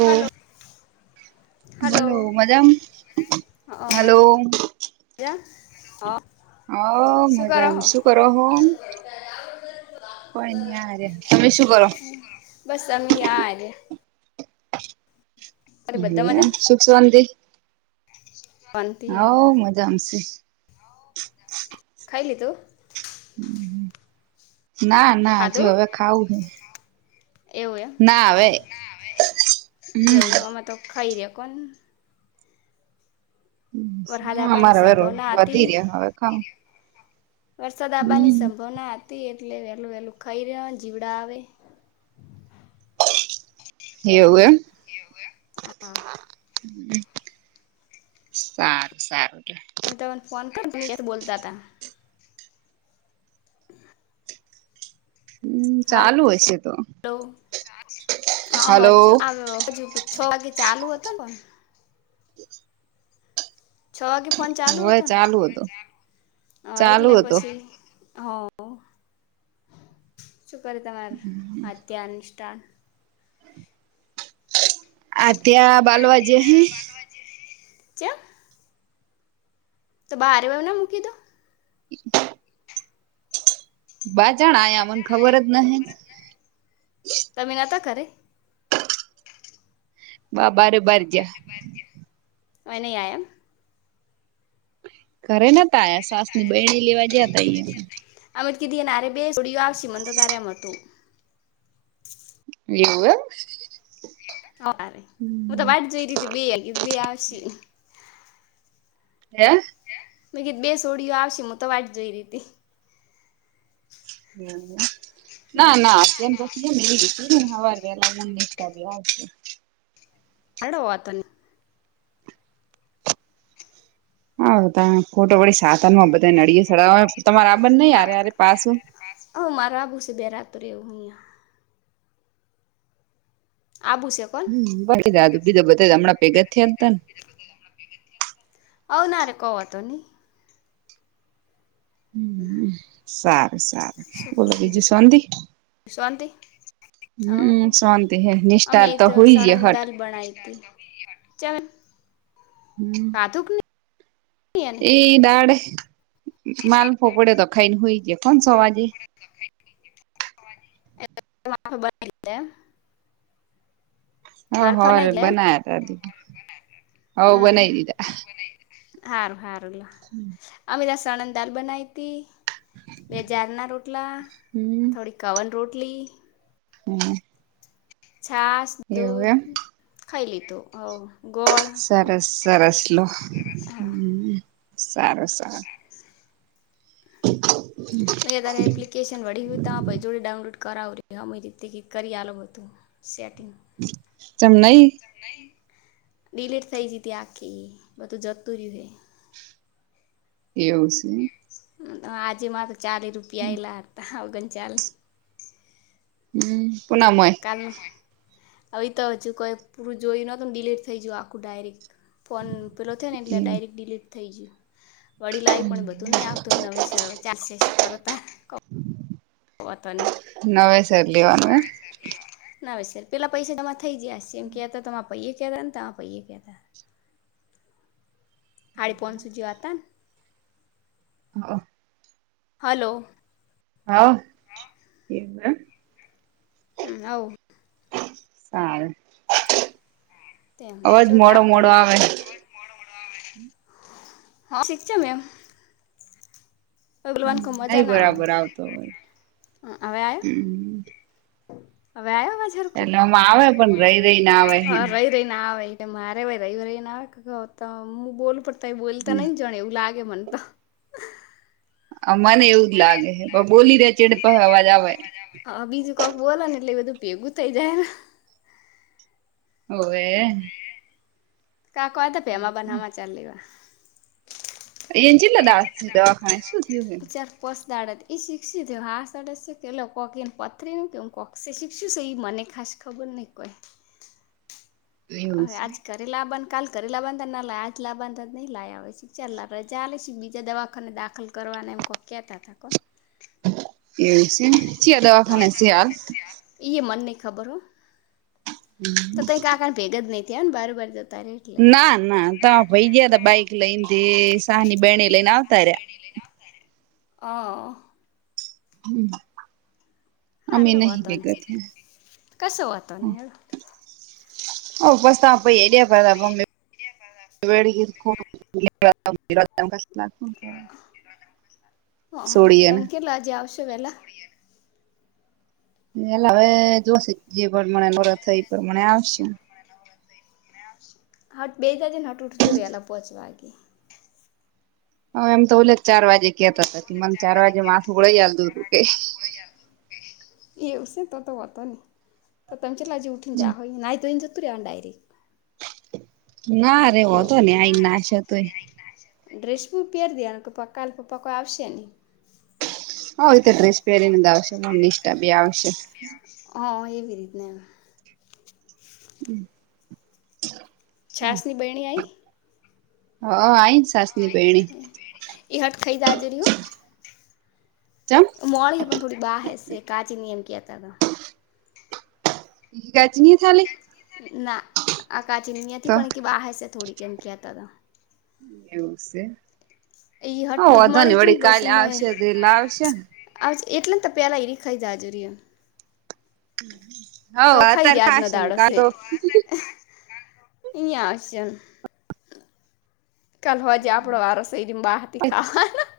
ઓ hello hello બોલો મજામ હ. હલો હ. હ મજાને શું કરો હો? કોઈ નઈ યાર તમે શું કરો? બસ અમી આર્ય. અરે એવુ બધા એમ મજા સુખસવંતી? શાંતિ હે હાઓ મજામશી ખાઈ લીધું? હમ્મ-હમ્મ ના ના ખાધું હજી હવે ખાવું હે. એવું એમ ના હવે હમ એવું એમ અમે તો ખાઈ રહ્યા કોન. વરહાદ ના અબ્બાની અમારે હવે રો સંભાવના હતી. વધી રહ્યા હવે ખાવ વરસાદ આબ્બાની હમ સંભાવના હતી એટલે વહેલું વહેલું ખાઈ રયા જીવડા આવે હે. એવું એમ હ્. હમ્મ સારું સારું લે. તમન ફોન કર વ્યસ્ત બોલ્તા તા. [inaudible] હમ્મ ચાલુ હશે તો. હલો હ હલો હજુ હજુ છ વાગે ચાલુ હતો ફોન. છ વાગે ફોન ચાલુ હવે હતોન ચાલુ હતો હ ચાલુ એટલે હતો પછી. હ શું કરિ તમાર આધ્યા નિષ્ટા આધ્યા બાલવા જ્ય હિ ચ્યા તો બા હારે ન મૂકી દો [inaudible] બા ચાણ આયા અમન ખબર જ નહી તમે નતા ઘરે? બા બારે બાર ગયા વોય નહી આયા એમ ઘરે નતા આયા સાસની બેઈણી લેવા જયા તા ઈ અમેતો કીધુ ઇયન હારે બે સોડીયું આવશે મન તો તારે એમ હતું. એવુ એમ હવારે હું તો હમ વાટ જોઈરીતિ બેયનિ કીધું બે આવશિ હે મે કીધું બે સોડીઓ આવશે મું તો વાટ જોઈ રી હતી. એવુ એમ ના ના આધ્યા [unintelligible] હેડો [unintelligible] હારુ તાણ ખોટુ વડી સાધનમાં બધાને હડીએ સડાવા તમારે આબ્બાન નઈ હારે હારે પાસુ [unintelligible] આબું શે હમ્મ વડી જાજુ બીજ બધા હમણાં ભેગા થયા હતા ને [unintelligible] હમ્મ સારું સારું બોલો બીજી શોન્તી શોન્તી હ શાંતિ હે નિષ્ઠા અમે તો હોય સણંદ હટ દાલ બનાઈ હતી. ચ [inaudible] ખાધું કે નહી ઈ દાડ માલફો પડ્યો તો ખઈને હુઈ ગયા કોન દાડે [inaudible] હ માલફા હવાર નઈ દે બનાયા તા હઓ હમ બનાવી દીધા. હારું હારું લો [inaudible] અમે આજ સણંદ દાલ બનાઈ હતી બે જારના રોટલા હમ થોડીક કવન રોટલી [inaudible] છાસ દૂધ [unintelligible] ખાઈ લીધું ગોળ સરસ સરસ લો હા સારું સારું [inaudible] મેં ત્યારે એપ્લિકેશન વડી હત તો આ ભાઈ જોડે ડાઉનલોડ કરાવું રહી હ એ રીતે કત કરી આલો હતું શેટીગ ચમ નઈ ડીલેટ થઈ ગઈ તી આખી બધું જતું રહ્યું હે એવુ સે આજે મા તો ચાલી રૂપિયા એલાતા ઓગન ચાલી હમ્મ [unintelligible] કલે આવી તો હજુ કોઈ પૂરું જોયું નતુંને ડિલેટ થઈ જાઉ આખું ડાયરેક્ટ ફોન પેલો થયો ને એટલે આ એવું ડાયરેક્ટ ડીલીટ થઈ જયું વડી લાઈવ પણ બંધ તું નહી આવતું નવી સરળ ચાલશે શું કરતા [inaudible] નવેસર લેવાનું [unintelligible] નવેસર પેલા પૈસા તમા થઇ જયાશે [unintelligible] હાડી પોંસો જ હતાને હા. હલો હા [unintelligible] હમ આવ હારું તેમ અવાજ જોતા મોડો મોડો પડે આવે હા શીખ છે મેમ [unintelligible] મજા નઈ ના બરાબર આવતો હોય આવે હ હવે આયો હમ હવે આયો અવાજ હરખું એલે આમાં આવે પણ રહી રહીને આવે એ ના આવેઈ કે મારે ભાઈ રહી ર એ ના હું બોલું પડતા એ બોલતા નઈ જાણે એવું લાગે મને તો મને એવું જ લાગે છે પણ બોલી રે ચડે પ અવાજ આવે હા બીજું કોક બોલો ને એટલે એ બધું ભેગું થઈ જાય ને ઓવે કાક આ ત ભે એમાં બના ચાલ લેવા એ જ લ દ દવાખ અ્ ચાર કોસ દડત એ શીખષી હાસ દડત છે કે કોક એને પથરીને કે હું કોક્ષ શીખશું એ મને ખાસ ખબોને કોય હ એવું છે. આજકાલ ેલાાબંધ કાલ કરેલાાબંધ ના લ આ જ લાબંધ જ નહીં લાવ આવે છે ચાલ રજા બીજા દવાખાને દાખલ કરવાને એમ કોઈ કહેતા હતા કોણ એમ છ દવા ખા છે હાલ મનને ખબર હો તો ત ક કારણ ભેગા જ નહીં થયા ને બારબાર જ ત રેટ ના ના તો ભઈ ગયા ત બાઈક લઈને શહની બેને લઈને આવતા રહ્યા હ હમ હા હડો વાતો ન થયા. કશો વાતો ન હડો ઓ પાસ અ એડીિયા પાડી સોડીએ લાે આવશે વેલા એેલા હવે જોશે જે પણ મને નરત થ એ પણ મને આવશે હટ બે દાદીને હટ ઉઠજએ એલાલે પહોંચવાગે હ એમ તો ઓલે ચાર વાગે કેતા હતા કે મને ચાર વાજે માથુંળાઈ જલ દૂર કે એવશે તો હોતો ને તો તમચ આજજી ઉઠને જા હોય ના તો એને જતું રેવાનું ડાયરેક્ટ ના ર ત્યો હોતો ને આય નાશ હતોુંય ડ્રેસ બ પહેર દનું કે પક્કાપપક્કો આવશે નહી હ રીતે ત્રીસ પહેરીનેંદ આવશે મ નિષઠા બી આવશે હ એવી રીતને હમ છસની બેહેણી આવીઈ હ આઈ સાસની પેણી એહટ ખરીદ જ રહીું જપ મોડીીએ પણ થોડી બાહ હશે કાચી નિ એમ કહેતા હતા ગખક ક જની થાલી ના અકાચીની હતી તો પણ કે બહાર છે થોડી કેમ ક હતા હતા એવું છે ઈ હ હટ દૂધ વધો નને મળી ગયું વળી કાલે આવશે રેલા આવશેને આવે એટલેને તો પહેલા એ ર ખાઈ જ હજુરીએ હમ અ ખાઈ યાજ ન દાડશે અહીં હશે એમ કાલલેવાજે આપણો વારો સૈરી બાહથી ખાવાના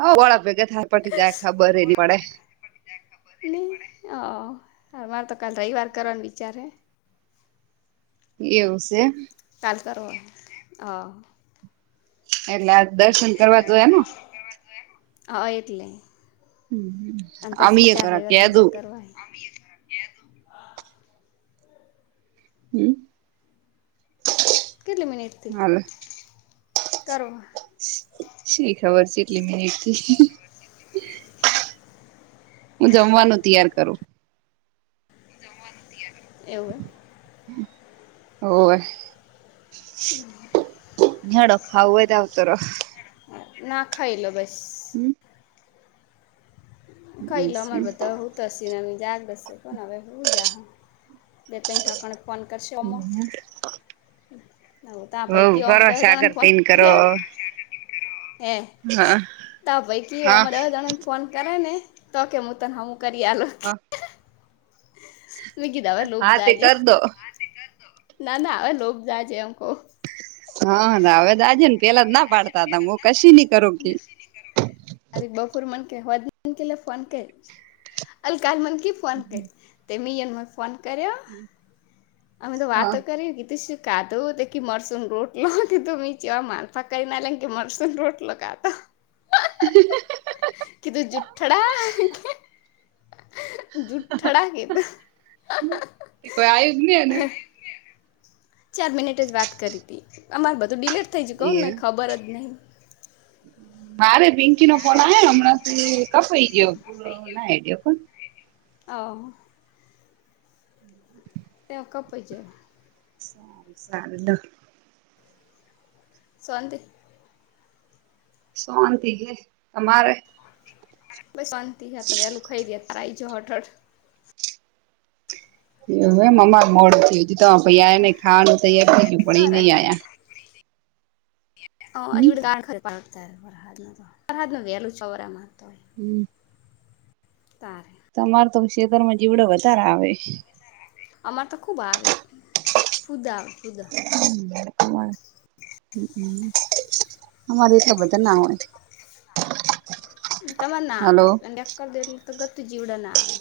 હ વાળા ભેગા થાય પટી દાય ખબર એની વડે હ અમારે તો કાલ રવિ વાર કરવાનું વિચારે એવું છે કાલ કર હોો હ એટલે આ દર્શન કરવા તો એનું હા એટલે અને અમી પછી એ ચાર કરા રવિવાર કેદું બીજા કરવાય હમ કેટલી મિનિટથી હાલ કરવામાં શ ખબર છેકેટલી મિનટથી હું જમવાનું તૈયાર કરું એવું હોર હમ હેડો ખાવુ હોય આવતાર ના ખાઈ લો બસ હમ કાલા મારબતા [inaudible] તોસી નમી જક દસેકો નવે બ જાા હ બે ત ઠકોણ ફોન કરશે યોમો હો પૈકી અમે કરો દસ જણને સાગર ફોન તન કર કરો ગયા હે હા તા ભાઈ કયો હા અમા દવા જણા ને ફોન કરાય ને તા કે હું તને હમુ કરી આલુ મુકી દવા હા તે લભધાજે કર દો ના ના હવે લોભ જાયજે અંકો હા હવે દાજે ને પેલા જ ના પાડતા હતા હું કશી ની હમે ન કર તારી બપોર મન કે હો મન કે લે ફોન કર અલ કાલ મન કે ફોન કર તેમને ફોન કર્યો અમે તો હા વાતો કરી કીધુ શું ખાધુ તો કે મરસુ રોટલો કે તો જેવા માલફા ક કરીઈ ના કે મરસુ રોટલો કાતા હ કિ ધું જૂઠડા કે જૂઠઠાડા કે તો કોઈ આવ્યું જ નહી ને ચાર મિનિટ જ વાત કરી હતી અમારે બધું ડીલેટ થઈ જય કને એ ખબર જ નહીં મારે પિંકી નો ફોન આવ હમણાં કપાઈ ગયો પૂ ના દેવ હ ત્યાં કપૈ જો સાર શવાંતિ શોંતિ છે તમારે બસ શાંતિ છેયા ત વેલું ખાઈ ગયા ત આવીજ હટળ એવ એમ અમાર મોડે છે હજી તમાર ભાઈ આયા નહી ખાવાનું તૈયાર થઈ ગયું પણ એ નઈ આ્યા હવડ હમ દાણ ખર પળતા વરહદ ન તો વરદ ન વેલ ચોરા માતો હોય હમ તારે તમાર તો ખેતર માં જીવડો વધારે આવે અમાર તો ખુબ આવી ફુદા ફુદા હ અમારી ખબર તમાર ના આવે હલો કરી દો એટલે તો ગતું જીવડા ના આવે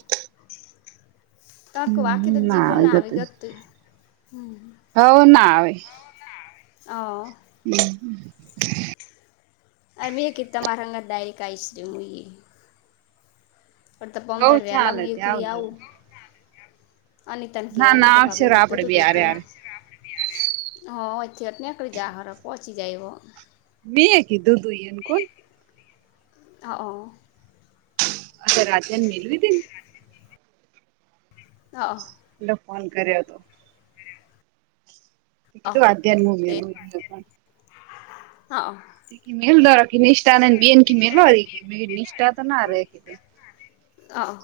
તણ કો આખે હમ તો જીવડે આવે ના આવી ગતું ગતતું હમ હવ ના આવે હ હમ અમીર ક તમાર રંગત ડાયરી કાઈશ્રીમુંએ ફતા પમ હવ દાડ વેલા ચાલે હું, ત્યાં એકલી આવજો આવું અનિતાની ના ક ના અનિતા આવશે ભાાવીન ઘીું આપડે તું બે હારે ગીતોું હારે હ, એથી તને કરી જા ઘર પચી જાયવ મી કીધુંધુ એન, કોણ હ. આ રાત્યાની મેલવી તેને હા. એટલે ફોન કર્યો હતો. હા હું, અધ્યાયન તે ભૂમિનું એ હા. મ દર નિષ્ઠા ન બેન મલવા નિષ્ઠા તો ના રધું અ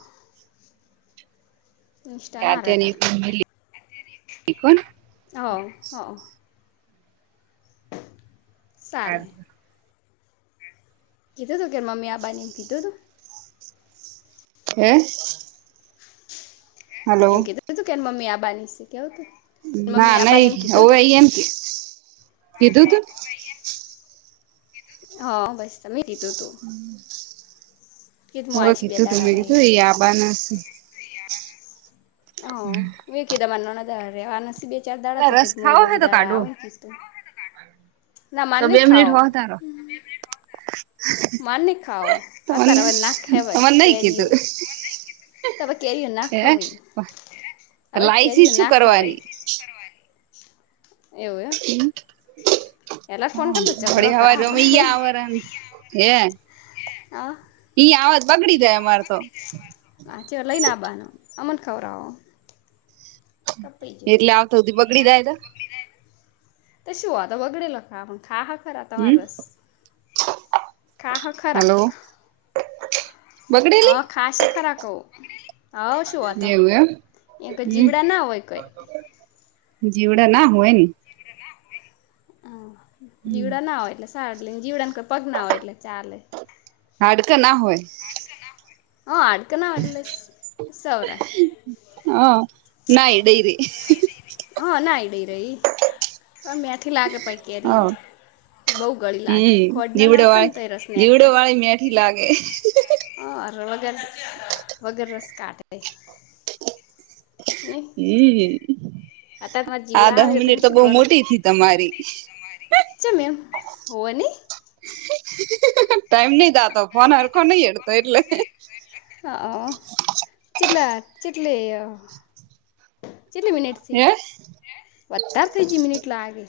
સ્ટના હાર આધ્યાન હતા એકલી મેલી કોણ હો, હો ચાલે હારું. કીધો હતો કે મમ આબાનેમ કીધો હતો હે હલો એમ કીધું ત તું કેને મમ્મ આ બાાનીશે કેવું તું ના, મમ્મી નહી આબાને એમ કીધું હવે તું અહી એમ કીધું તું હા, બસ તમે દી ઓ હું આઈશ બે કીધું તું, દાડા મેમે રહે કીધું એ એવી આબના હ વ કી દ મને અન બે ચાર દાડા અલા રસ તકીત મું એ ખાવો બ હે બી તો દાડા કાઢો આવન ના મ તો બે મિનિટ ખાઓ હો તારો. મા ન ખાઓ, અત્યારે તમને હવે ના ખહેવાય તમને નઈ કીધું કેરયું તમે, કે ના ખ હે. ભી હવે લાઈસી કેરીય શું ના ખવા કરવાની એવું, એ પેલા ફોન કર ઝગડો કર આપડે કર હે આ ઈ, આવાજ બગડી જાય અમારે તો હાચ લઈનેબાનું અમને, ખવર આવો એટલે, આવતોધી બગડી જાય તો ત શ હો આ વગડેલો ખા પણ, ખા હા ખરા આ મા હમ રસ ખા હ ખરા હલો હ, બગડેલી ખાશે ખરા કો. હ, શુંતો એવું એમ એયા કોઈ જીવડા ના હોય કઈ જીવડ ના હોય. હ જીવડા ના હોય, એટલે સારા લને જીવડાને કોઈ, પગ ના હોય એટલે ચાલે હાડકા ના હોય. હ અડકનાવાલ સૌરા હ, નાઈ ડઈરી હા, નાઈ ડઈ રહી પણ મેથી લાગે પ કેરી હ બઉ ગળી લાગી, હમ ખોડના જીવડો નાખ ને તો વાળી રસને જીવડો વાળી મેઠી લાગે આ હ વગર, વગર રસ કાઢે લ હમ, આ જીવડા દહ આવે તમે મિનિટ તો શું બહ મોટી થી તમારી છે, મે એમ હોવા ન ટાઈમ નહ દાતો ફોન હરખો નહ હેડતો એટલે હ, ચટલા ચટલી કેટલી મિનિટથી હે વધારે થજી મિનિટ લાગે